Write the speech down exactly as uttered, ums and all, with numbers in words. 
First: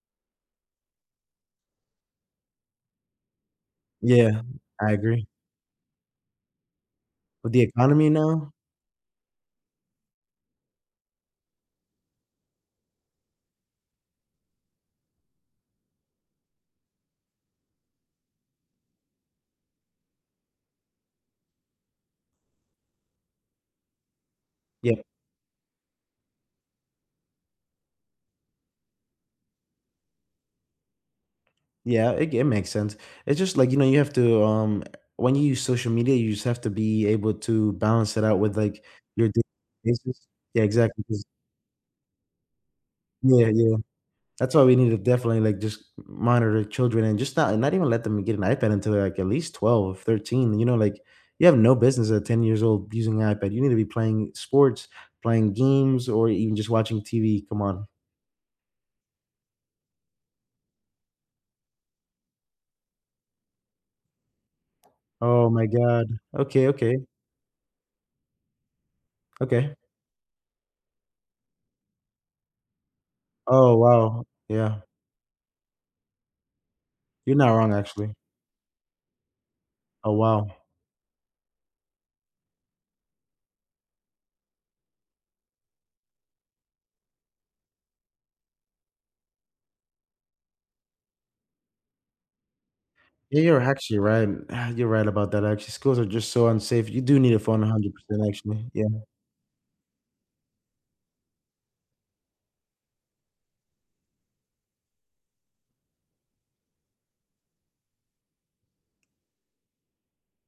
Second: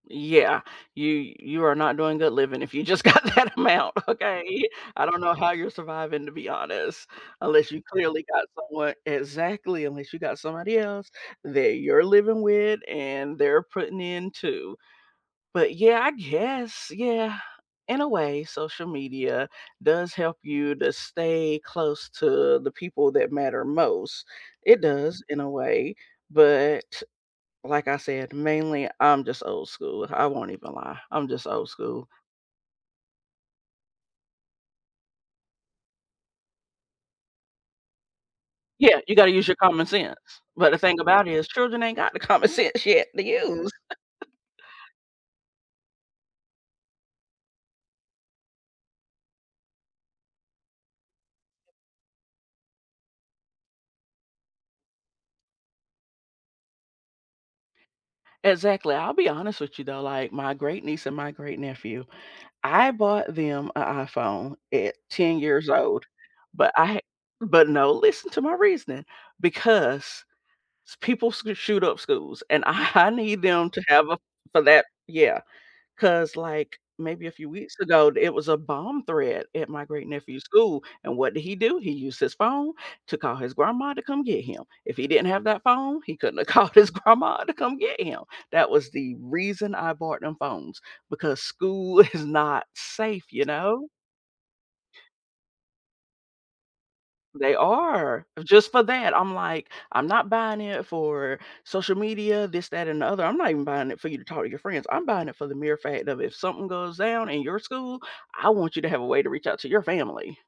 Yeah, you you are not doing good living if you just got that amount, Yeah, okay? I I don't agree. know how you're surviving to be honest, With the unless you economy clearly got now? someone Exactly, unless you got somebody else that you're living with and they're putting in too. But, yeah, I guess, yeah, in a way, social media does help you to stay close to the people that matter most; it Yeah. does in a way, but, t like I said, mainly I'm just old school, I won't even lie. I'm just old school. Yeah, it ge it makes sense, it's just like, you know, you have to, um eh, when you use social media, you just have to be able to balance it out with, like, Yeah, you your gotta di use your common this sense, is Yeah, but the thing exactly, 'cause about is, children ain't got the common sense yet to Yeah, use. yeah. That's why we need to definitely, like, just m monitor children and just not and not even let them get an iPad until they're, like, at least twelve, thirteen. You know, like, you have no business at ten years old using a iPad. You need to be playing sports, playing games or even just watching TV, come on. Exactly. I'll be honest with you though, like, my great-niece and my great-nephew, I bought them a iPhone at ten Oh my years old, god. Okay, but I ha okay. but no, listen to my reasoning Okay. because s people sc shoot up schools and I need them Oh, to have a wow, for yeah. that Yeah, 'cause, like, maybe a You're few not wrong, weeks ago, actually. d it was a bomb threat at my Oh, great-nephew's wow. school, and what did he do? He used his phone to call his grandma to come get him. If he didn't have that phone, he couldn't have called his grandma to come get him, that was the reason I bought them phones because school is not safe, Yeah, you you're know? actually right. You're right about that actually. Schools are just so unsafe, you do need a They phone a hundred are, percent uh, actually, just for yeah. that. I'm like, "I'm not buying it for social media, this, that and the other, I'm not even buying it for you to talk to your friends. I'm buying it for the mere fact of if something goes down in your school, I want you to have a way to reach out to your family."